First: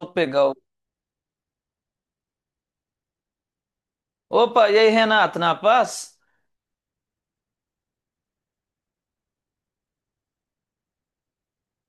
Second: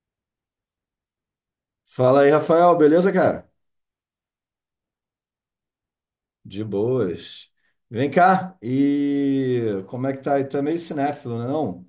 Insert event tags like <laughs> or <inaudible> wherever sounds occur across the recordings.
Vou pegar o. Fala aí, Rafael, beleza, cara? Opa, e aí, Renato, na paz? De boas. Vem cá, e como é que tá aí? Tu é meio cinéfilo, né, não?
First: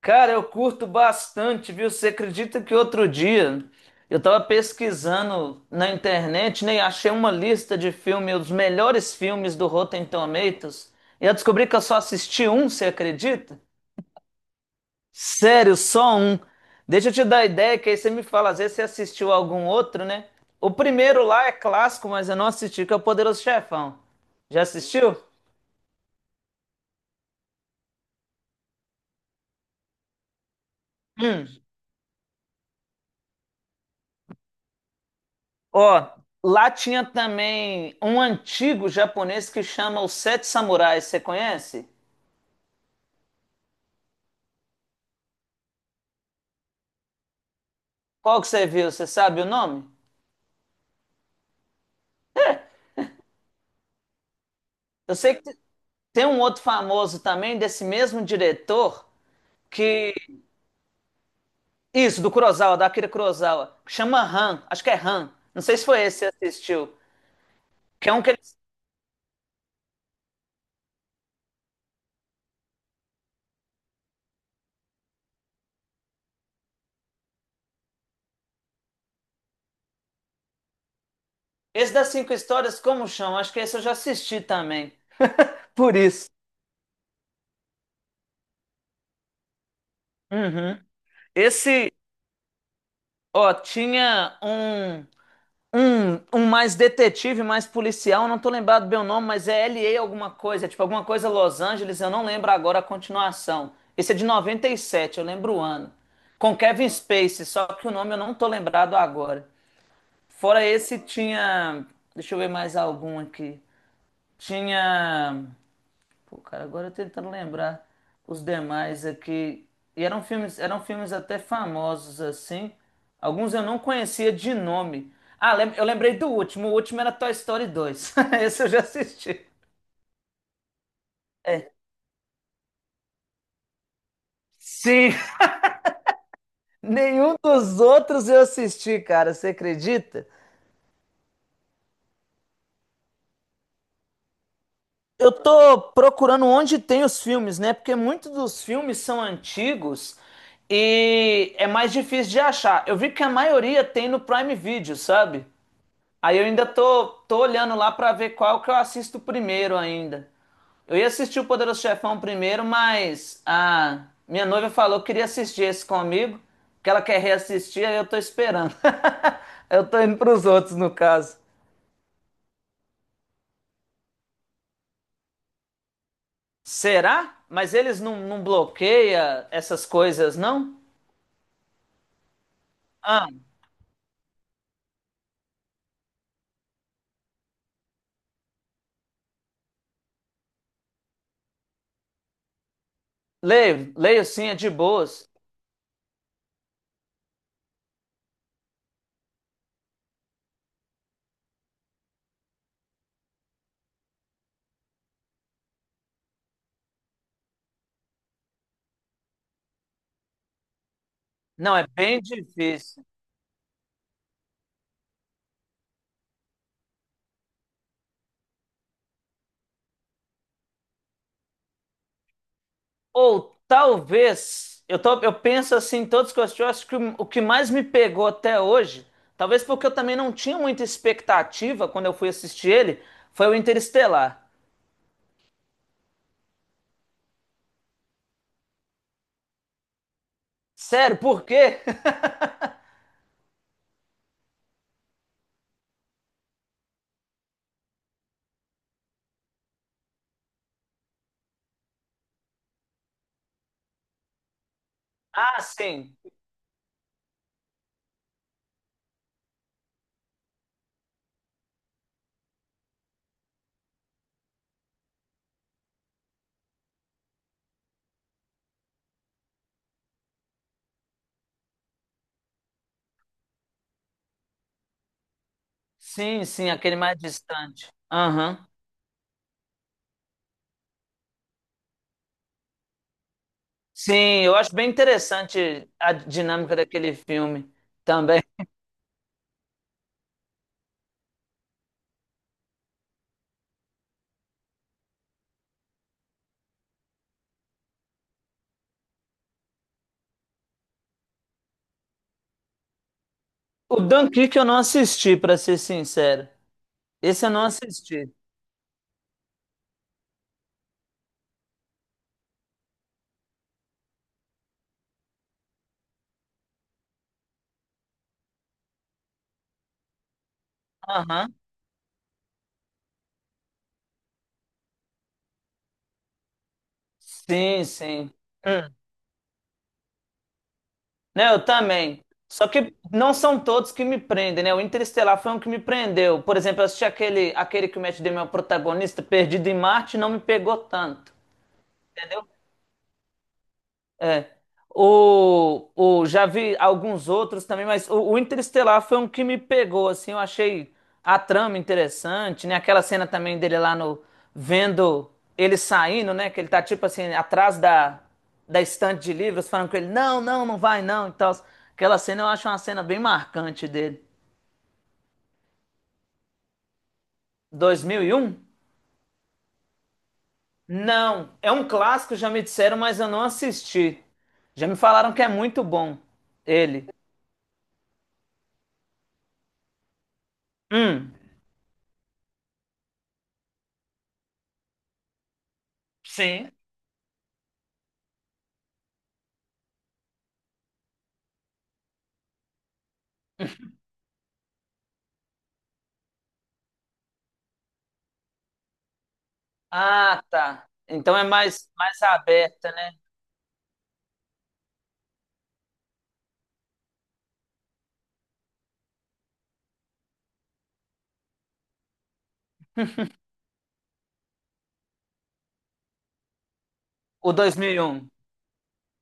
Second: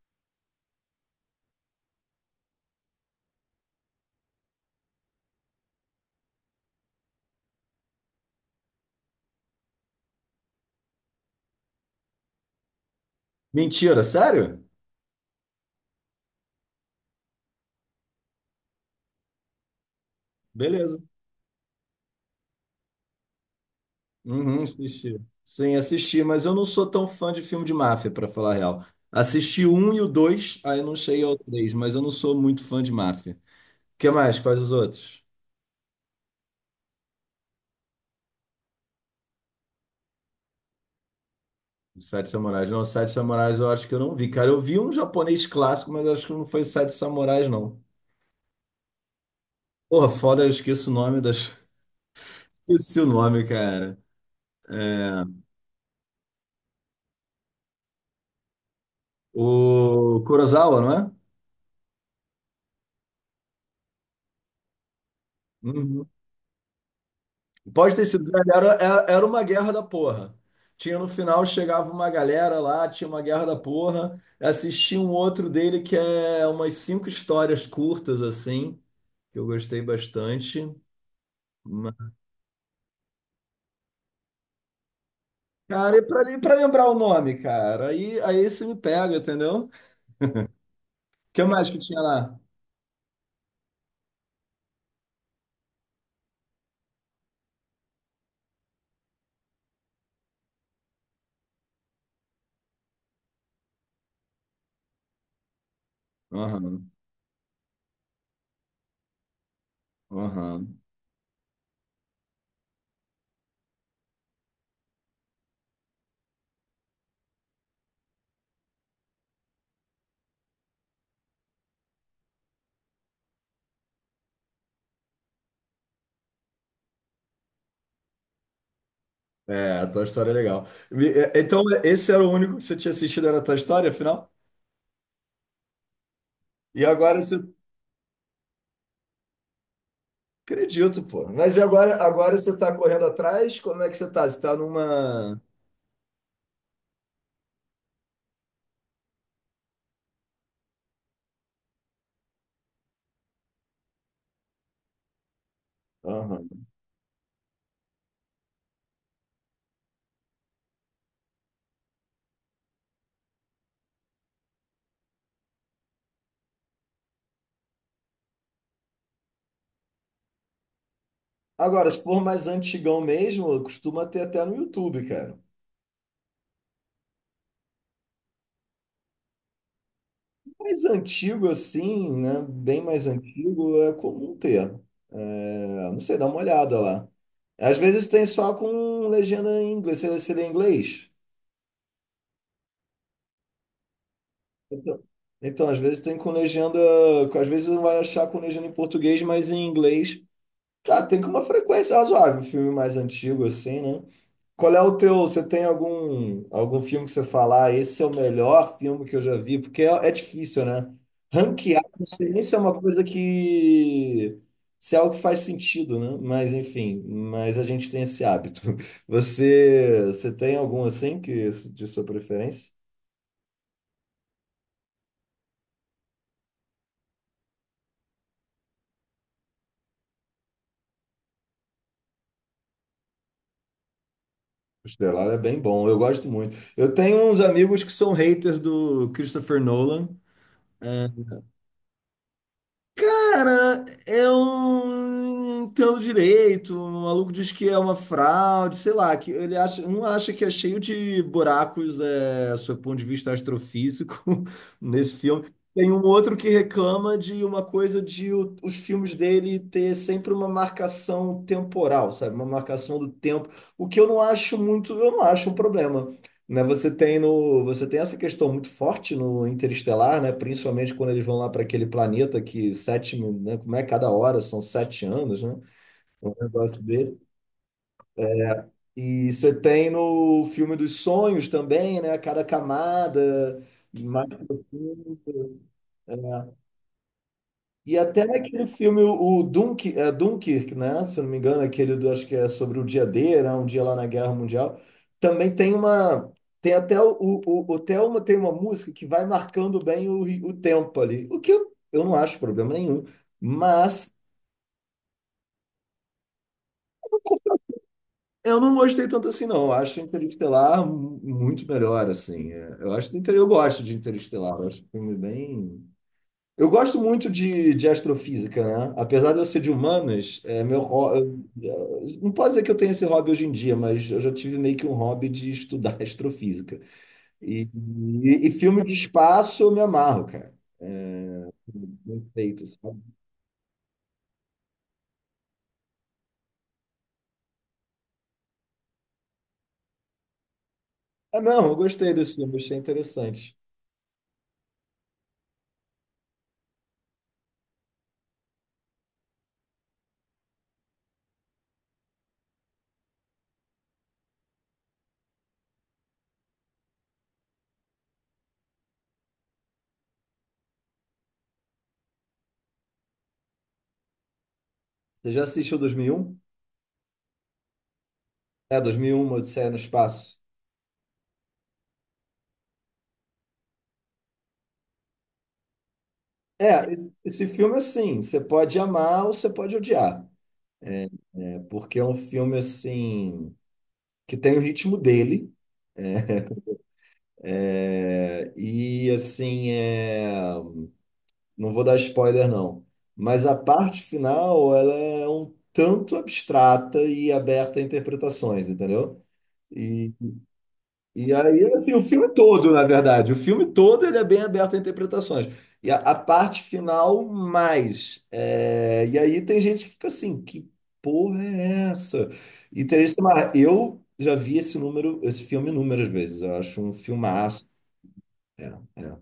Cara, eu curto bastante, viu? Você acredita que outro dia eu tava pesquisando na internet, né, e achei uma lista de filmes, os melhores filmes do Rotten Tomatoes, e eu descobri que eu só assisti um? Você acredita? Mentira, sério? Sério, só um. Deixa eu te dar a ideia, que aí você me fala, às vezes você assistiu algum outro, né? O Beleza. primeiro lá é clássico, mas eu não assisti, que é o Poderoso Chefão. Uhum, Já assistiu? assisti. Sim, assisti, mas eu não sou tão fã de filme de máfia, pra falar a real. Assisti o um e o dois, aí não cheguei ao três, mas eu não sou muito fã de máfia. O que mais? Quais os outros? Ó, lá tinha também um antigo japonês que chama Os Sete Samurais, você conhece? Os Sete Samurais. Não, os Sete Samurais eu acho que eu não vi, cara. Eu vi um japonês clássico, mas acho que não foi Sete Samurais, não. Qual que você viu? Você sabe o nome? Porra, foda, eu esqueço o nome das... <laughs> Esqueci o nome, cara. Eu É, sei que te- Tem um outro famoso também desse mesmo diretor que o Kurosawa, não é? isso, do Kurosawa, da Akira Kurosawa, que chama Han, acho que é Han. Não sei se foi Uhum. esse que você assistiu. Pode ter Que é um sido, que ele... velho, era uma guerra da porra. Tinha no final, chegava uma galera lá, tinha uma guerra da porra. Assisti um outro dele que é umas cinco histórias curtas, assim, que eu gostei bastante. Esse das Mas- cinco histórias como chama? Acho que esse eu já assisti também. Por Cara, e isso. pra, e pra lembrar o nome, cara, aí isso me pega, entendeu? O Uhum. que mais que Esse, tinha lá? ó, tinha um. Um mais detetive, mais policial, eu não tô lembrado bem o nome, mas é LA alguma coisa, é tipo alguma coisa Los Angeles, eu não lembro agora a continuação. Esse é de 97, eu lembro o ano. Com Kevin Aham, Spacey, só que o nome eu não tô lembrado agora. Fora aham. esse, tinha. Deixa eu ver mais algum aqui. Tinha. Pô, cara, agora eu tentando lembrar os demais aqui. E eram filmes até famosos assim. Alguns eu não conhecia de nome. Ah, eu lembrei do último. O último era Toy Story 2. <laughs> Esse eu já assisti. É, a tua história é legal. Então, É. esse era o único que você tinha assistido, era a tua história, afinal? Sim, <laughs> E agora nenhum você. dos outros eu assisti, cara, você acredita? Acredito, pô. Mas e agora você tá correndo atrás? Como é que você tá? Você tá Eu numa. tô procurando onde tem os filmes, né? Porque muitos dos filmes são antigos e é mais difícil de achar. Eu vi que a maioria tem no Prime Video, sabe? Aí eu ainda Aham. tô olhando lá pra ver qual que eu assisto primeiro ainda. Eu ia assistir o Poderoso Chefão primeiro, mas a minha noiva falou que queria assistir esse comigo, que ela quer reassistir, aí eu tô esperando. <laughs> Eu tô indo pros outros, no caso. Agora, se for mais antigão mesmo, costuma ter até no YouTube, cara. Será? Mas eles não, não bloqueia essas coisas, não? Mais antigo assim, né? Bem mais Ah, antigo, é comum ter. É, não sei, dá uma olhada lá. Às vezes tem só com legenda em inglês. Você lê em inglês? leio, leio sim, é de Então, boas. então, às vezes tem com legenda. Às vezes não vai achar com legenda em português, mas em inglês. Tá, tem que uma frequência razoável, um filme mais antigo assim, né? Qual é o teu, você tem algum filme que você falar, "Ah, esse é o melhor filme que eu já vi?" Porque é difícil, né? Não, Ranquear, é não bem sei nem se é uma coisa difícil. que se é algo que faz sentido, né? Mas enfim, mas a gente tem esse hábito. <laughs> Você tem algum assim que de sua preferência? Ou talvez, eu, tô, eu penso assim, em todos que eu assisti, eu acho que o que mais me pegou até hoje, talvez porque eu também não tinha muita expectativa quando eu fui assistir ele, foi o Interestelar. O Estelar é bem bom, eu gosto muito. Eu tenho uns amigos que são haters do Christopher Nolan. Sério, eh, por quê? <laughs> Cara, eu não entendo direito. O maluco diz que é uma fraude, sei lá, que ele acha, um acha que é cheio de buracos, sob o ponto de vista astrofísico, <laughs> nesse filme. Ah, Tem um sim. outro que reclama de uma coisa de os filmes dele ter sempre uma marcação temporal, sabe? Uma marcação do tempo, o que eu não acho muito, eu não acho um problema, né, você tem no, você tem essa questão muito forte no Interestelar, né, principalmente quando eles vão lá para aquele planeta que né, como é cada hora, são 7 anos, né, um Sim, sim, negócio aquele mais desse. distante. Aham. E você tem no filme dos sonhos também, né, cada camada mais Sim, eu acho bem profundo. interessante a dinâmica daquele filme E até também. naquele filme, o Dunkirk, né? Se eu não me engano, é aquele acho que é sobre o dia D, né? Um dia lá na Guerra Mundial. Também tem uma. Tem até o Thelma tem uma música que vai marcando bem o tempo ali. O que eu não acho problema nenhum. O Mas Dunkirk eu não assisti, pra ser sincero. Esse eu não assisti. eu não gostei tanto assim, não. Eu acho Interestelar muito melhor, assim. É, eu acho que eu gosto de Interestelar. Eu acho um filme bem. Eu gosto muito de astrofísica, né? Apesar de eu ser de humanas, é meu, ho- Aham. eu- não pode dizer que eu tenho esse hobby hoje em dia, mas eu já tive meio que um hobby de estudar <laughs> astrofísica. E, Sim, sim. e filme de Hum. espaço eu me amarro, cara. Né, eu também. Bem feito, Só que sabe? não são todos que me prendem, né? O Interestelar foi um que me prendeu. Por exemplo, eu assisti aquele, aquele que o Matt Damon é o protagonista, Perdido em Marte, não me pegou tanto, É mesmo, eu gostei desse entendeu? filme, achei interessante. É. Já vi alguns outros também, mas o Interestelar foi um que me pegou, assim, eu achei a trama interessante, né? Aquela cena também dele lá no, vendo ele saindo, né? Que ele tá, tipo assim, atrás da estante de livros, falando com ele, não, não, não vai, não, e tal. Aquela cena eu acho uma cena bem marcante dele. Você já assistiu 2001? 2001? É, 2001, Odisseia no Espaço. Não, é um clássico, já me disseram, mas eu não assisti. Já me falaram que é muito bom, É, ele. esse filme, assim, você pode amar ou você pode odiar, Hum, né? Porque é um filme, assim, que tem o ritmo dele. sim. É, e assim, não vou dar spoiler não, mas a parte final ela é um tanto abstrata e aberta a interpretações, entendeu? E, Ah, tá. e Então é aí, mais, assim, o mais filme todo, na aberta, né? verdade, o filme todo ele é bem aberto a interpretações. E a parte final, mais. É, e aí tem gente que fica assim, que porra é essa? E tem gente que fala, "Ah, eu já vi esse filme inúmeras vezes, eu acho um O filmaço." 2001. É, é.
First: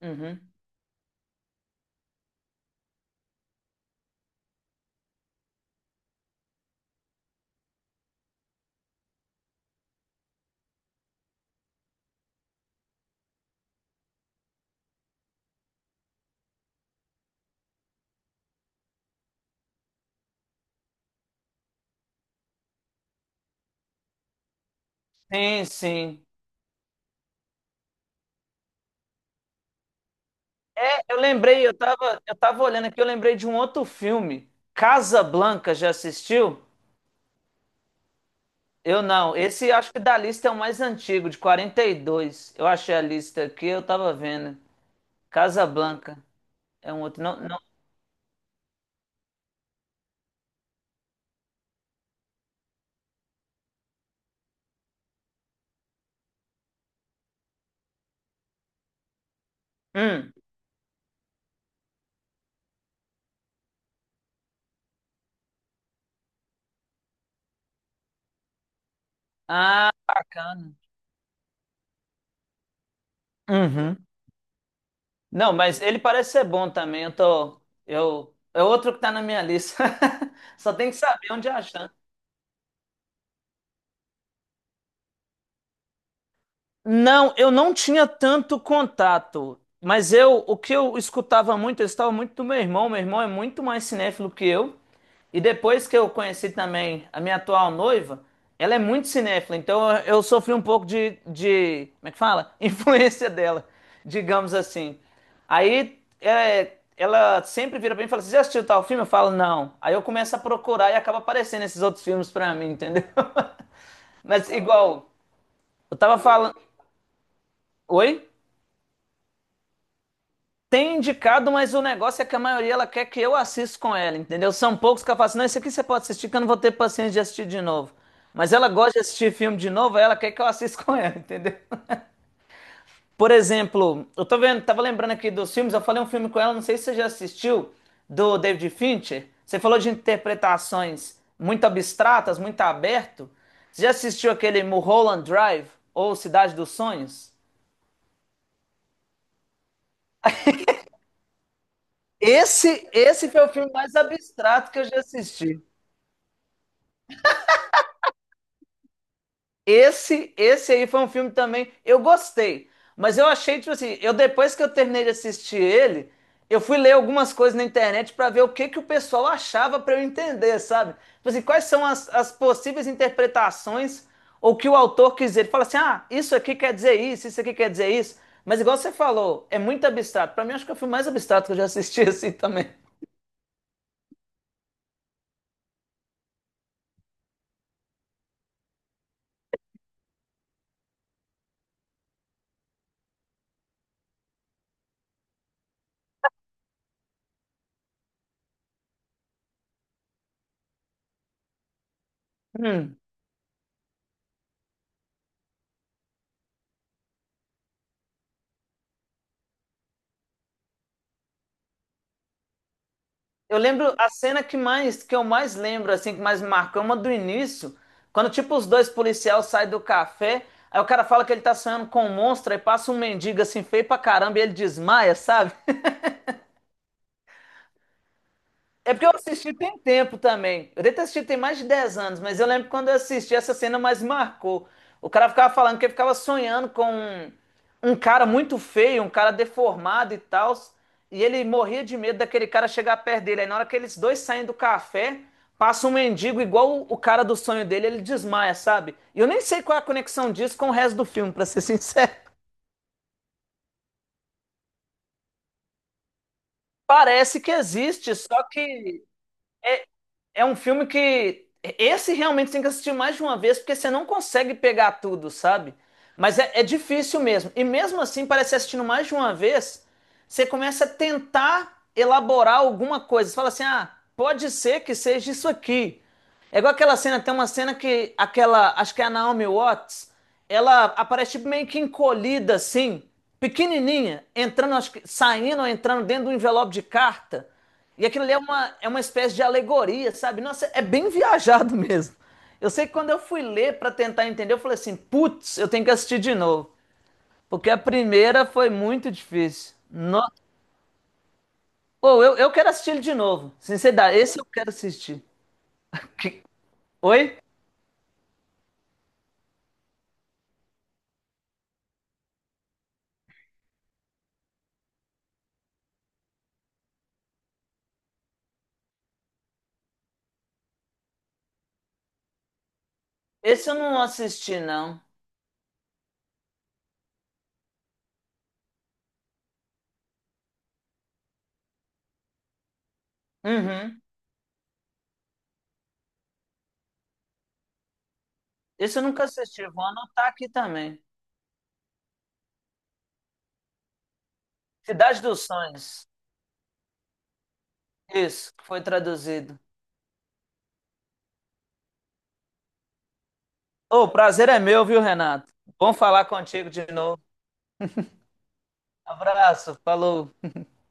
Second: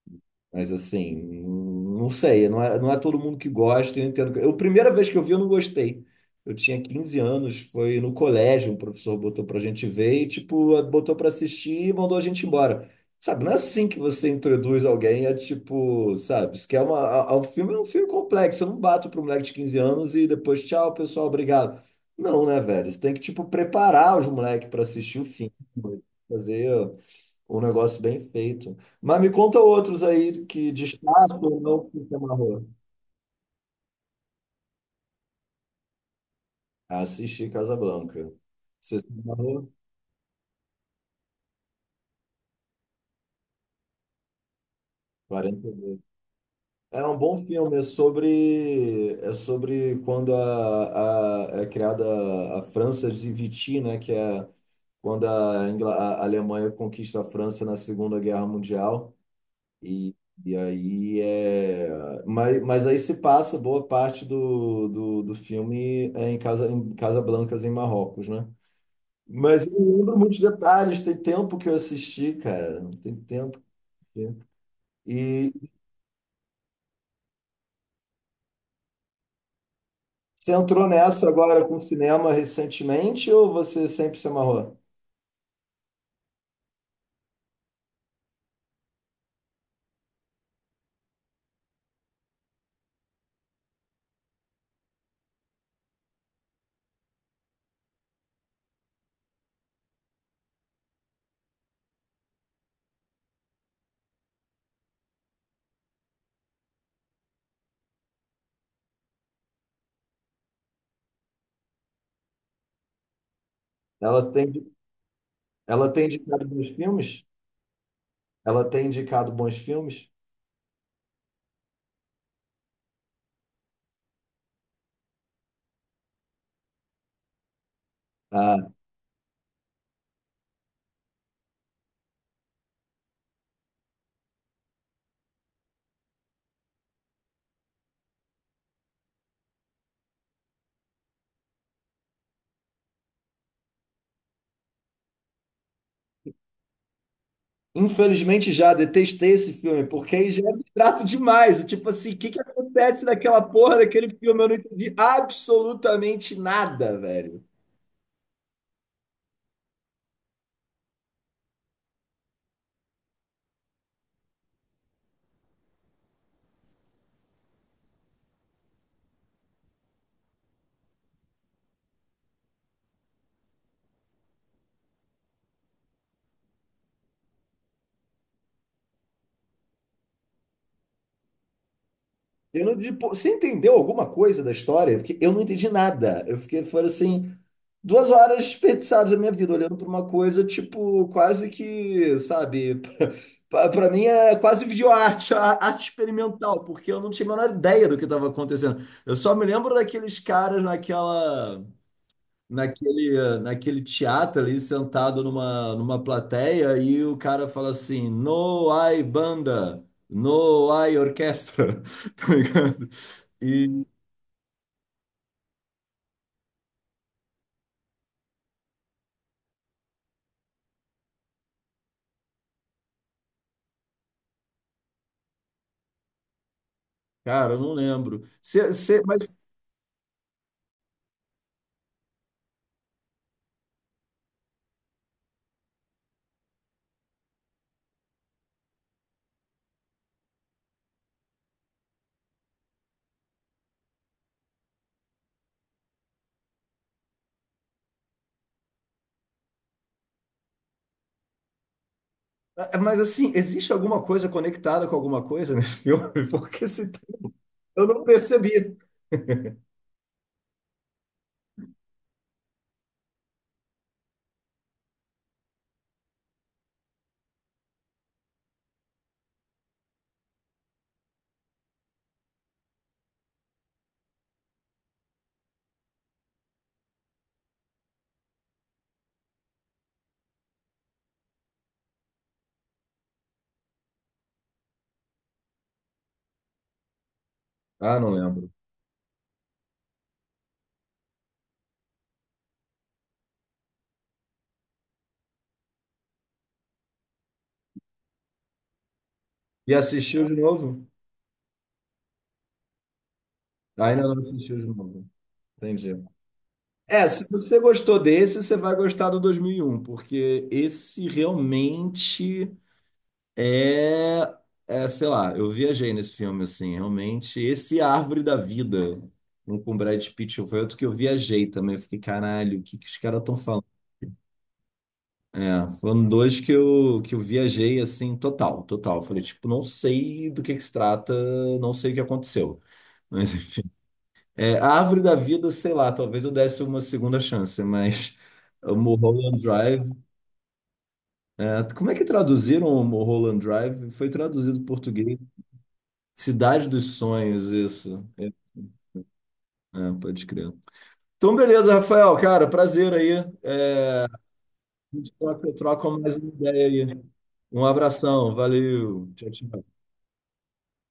Uhum. Mas assim, não sei, não é todo mundo que gosta, eu entendo. Eu, a primeira vez que eu vi, eu não gostei. Eu tinha 15 anos, foi no colégio, um professor botou pra gente ver e, tipo, botou pra assistir e mandou a gente embora. Sabe, não é assim que você introduz alguém, é tipo, sabe, isso que é uma, a- um filme, é um filme complexo, eu não bato pro moleque de 15 anos e depois, tchau, pessoal, obrigado. Não, né, velho? Você tem que, tipo, preparar os moleques pra assistir o filme, Sim, sim. fazer. Um negócio bem feito. Mas me conta outros aí que É, eu destaque ou lembrei, não que você eu tava amarrou. olhando aqui, eu lembrei de um outro filme. Casa Blanca, já assistiu? Assisti Casablanca. Você Eu se não. amarrou? Esse acho que da lista é o mais antigo, de 42. Eu achei a lista aqui, eu tava vendo. Casa 42. Blanca é um É um outro. bom Não, não. filme, é sobre quando é criada a França de Vichy, né? Que é quando a Alemanha conquista a França na Segunda Guerra Mundial. E, Hum. e aí é. Mas aí se passa boa parte do filme é em Casablancas, em Marrocos, né? Mas eu não Ah, lembro muitos bacana. detalhes, tem tempo que eu assisti, cara. Tem tempo. Uhum. que- Não, E mas ele parece ser bom também. Eu tô. Eu, é outro que tá na minha lista. <laughs> você Só entrou tem que nessa saber onde agora com o achar. cinema recentemente ou você sempre se amarrou? Não, eu não tinha tanto contato, mas eu, o que eu escutava muito, eu estava muito do meu irmão é muito mais cinéfilo que eu, e depois que eu conheci também a minha atual noiva, ela é muito cinéfila, então eu sofri um pouco de, como é que fala? <laughs> Influência dela, digamos assim. Aí é, ela sempre vira pra mim e fala, assim, você já assistiu tal filme? Eu falo, não. Aí eu começo a procurar e acaba aparecendo esses outros filmes pra mim, entendeu? <laughs> Ela Mas tem, igual, ela eu tem tava indicado falando... bons filmes? Oi? Ela tem indicado bons filmes? Tem indicado, mas o negócio é que a maioria ela quer que eu assista com ela, entendeu? São poucos que ela fala assim, não, esse aqui você pode assistir que eu não vou ter paciência de assistir de novo. Mas Ah, ela gosta de assistir filme de novo, aí ela quer que eu assista com ela, <laughs> entendeu? Por exemplo, eu tô vendo, tava lembrando aqui dos filmes, eu falei um filme com ela, não sei se você já assistiu, do David Fincher. Você falou de interpretações muito abstratas, muito aberto. Você já assistiu aquele Mulholland Drive ou Cidade dos Sonhos? infelizmente já detestei esse filme, porque aí já é abstrato demais. Tipo assim, o que que Esse, acontece esse naquela foi o filme porra mais daquele filme? Eu não abstrato que eu entendi já assisti. absolutamente nada, velho. Esse aí foi um filme também. Eu gostei, mas eu achei, tipo assim, eu depois que eu terminei de assistir ele, eu fui ler algumas coisas na internet pra ver o que que o pessoal achava pra eu entender, sabe? Tipo assim, quais são as possíveis interpretações ou que o autor quis dizer. Ele fala assim: ah, isso aqui quer dizer isso, isso aqui quer dizer isso. Mas igual você falou, é muito abstrato. Pra mim, acho que é o filme mais abstrato que eu já assisti <laughs> assim Eu também. não entendi. Pô, você entendeu alguma coisa da história? Porque eu não entendi nada. Eu fiquei, foram assim, 2 horas desperdiçadas da minha vida, olhando pra uma coisa, tipo, quase que, sabe? <laughs> Pra mim é quase videoarte, arte experimental, porque eu não tinha a menor ideia do que estava acontecendo. Eu só me lembro daqueles caras naquela. Hum. Naquele teatro ali, sentado numa plateia, e o cara fala assim: No hay banda, no hay orquestra, <laughs> tá ligado? Eu E, lembro a cena que mais que eu mais lembro, assim, que mais me marcou, é uma do início, quando tipo os dois policiais saem do café, aí o cara fala que ele tá sonhando com um monstro, aí passa um mendigo assim feio pra caramba e ele desmaia, sabe? cara, eu não lembro. Cê- É cê- porque eu mas, assisti tem tempo também. Eu devo ter assistido tem mais de 10 anos, mas eu lembro que quando eu assisti, essa cena mais marcou. O cara ficava falando que ele ficava sonhando com um, um cara muito feio, um cara deformado e tal. E ele morria de medo daquele cara chegar perto dele. Aí na hora que eles dois saem do café, passa um mendigo igual o cara do sonho dele, ele desmaia, sabe? E eu nem sei qual é a conexão disso com o resto do filme, pra ser sincero. <laughs> eh, mas, assim, existe alguma coisa conectada com alguma coisa nesse <laughs> filme? Porque se tem, Parece que eu não existe, só percebi. que é um filme que esse realmente tem que assistir mais de uma vez, porque você não consegue pegar tudo, sabe? Mas é difícil mesmo. E mesmo assim, parece assistindo mais de uma vez, você começa a tentar elaborar alguma coisa. Você fala assim: ah, pode ser que seja isso aqui. É igual aquela cena, tem uma cena que aquela, acho que é a Naomi Watts, ela aparece tipo, meio que encolhida assim, pequenininha, entrando, acho que, saindo ou entrando dentro de um envelope de carta. Ah, E não aquilo ali lembro. É uma espécie de alegoria, sabe? Nossa, é bem <laughs> viajado mesmo. Eu sei que quando eu fui ler para tentar entender, eu falei assim, putz, eu tenho que assistir de novo, porque a primeira foi muito E difícil. assistiu Nossa. de novo? Pô, eu quero assistir ele de novo. Ah, ainda não Sinceridade, esse eu assistiu de quero novo. assistir. Entendi. <laughs> Que- É, se Oi? você gostou desse, você vai gostar do 2001, porque esse realmente é, sei lá, eu viajei nesse filme, assim, realmente, esse Árvore da Vida, um com Brad Pitt, foi outro que eu viajei também, eu fiquei, caralho, o que que os caras estão falando? Esse eu não assisti, não. É, foram dois que eu viajei, assim, total, total, eu falei, tipo, não sei do que se trata, não sei o que aconteceu, <laughs> mas enfim, Uhum. A Árvore da Vida, sei lá, talvez eu desse uma segunda chance, mas... O Esse eu nunca Mulholland assisti. Vou Drive anotar aqui também. Como é que traduziram o Mulholland Drive? Foi traduzido para português. Cidade dos Sonhos. Cidade dos Sonhos, isso. É, Isso, que foi traduzido. é, pode crer. Então, beleza, Rafael, cara, prazer aí. A Ô, o prazer é meu, viu, gente troca, Renato? troca Bom mais falar uma contigo ideia de aí. novo. Um abração, valeu. Tchau, tchau. Abraço, falou.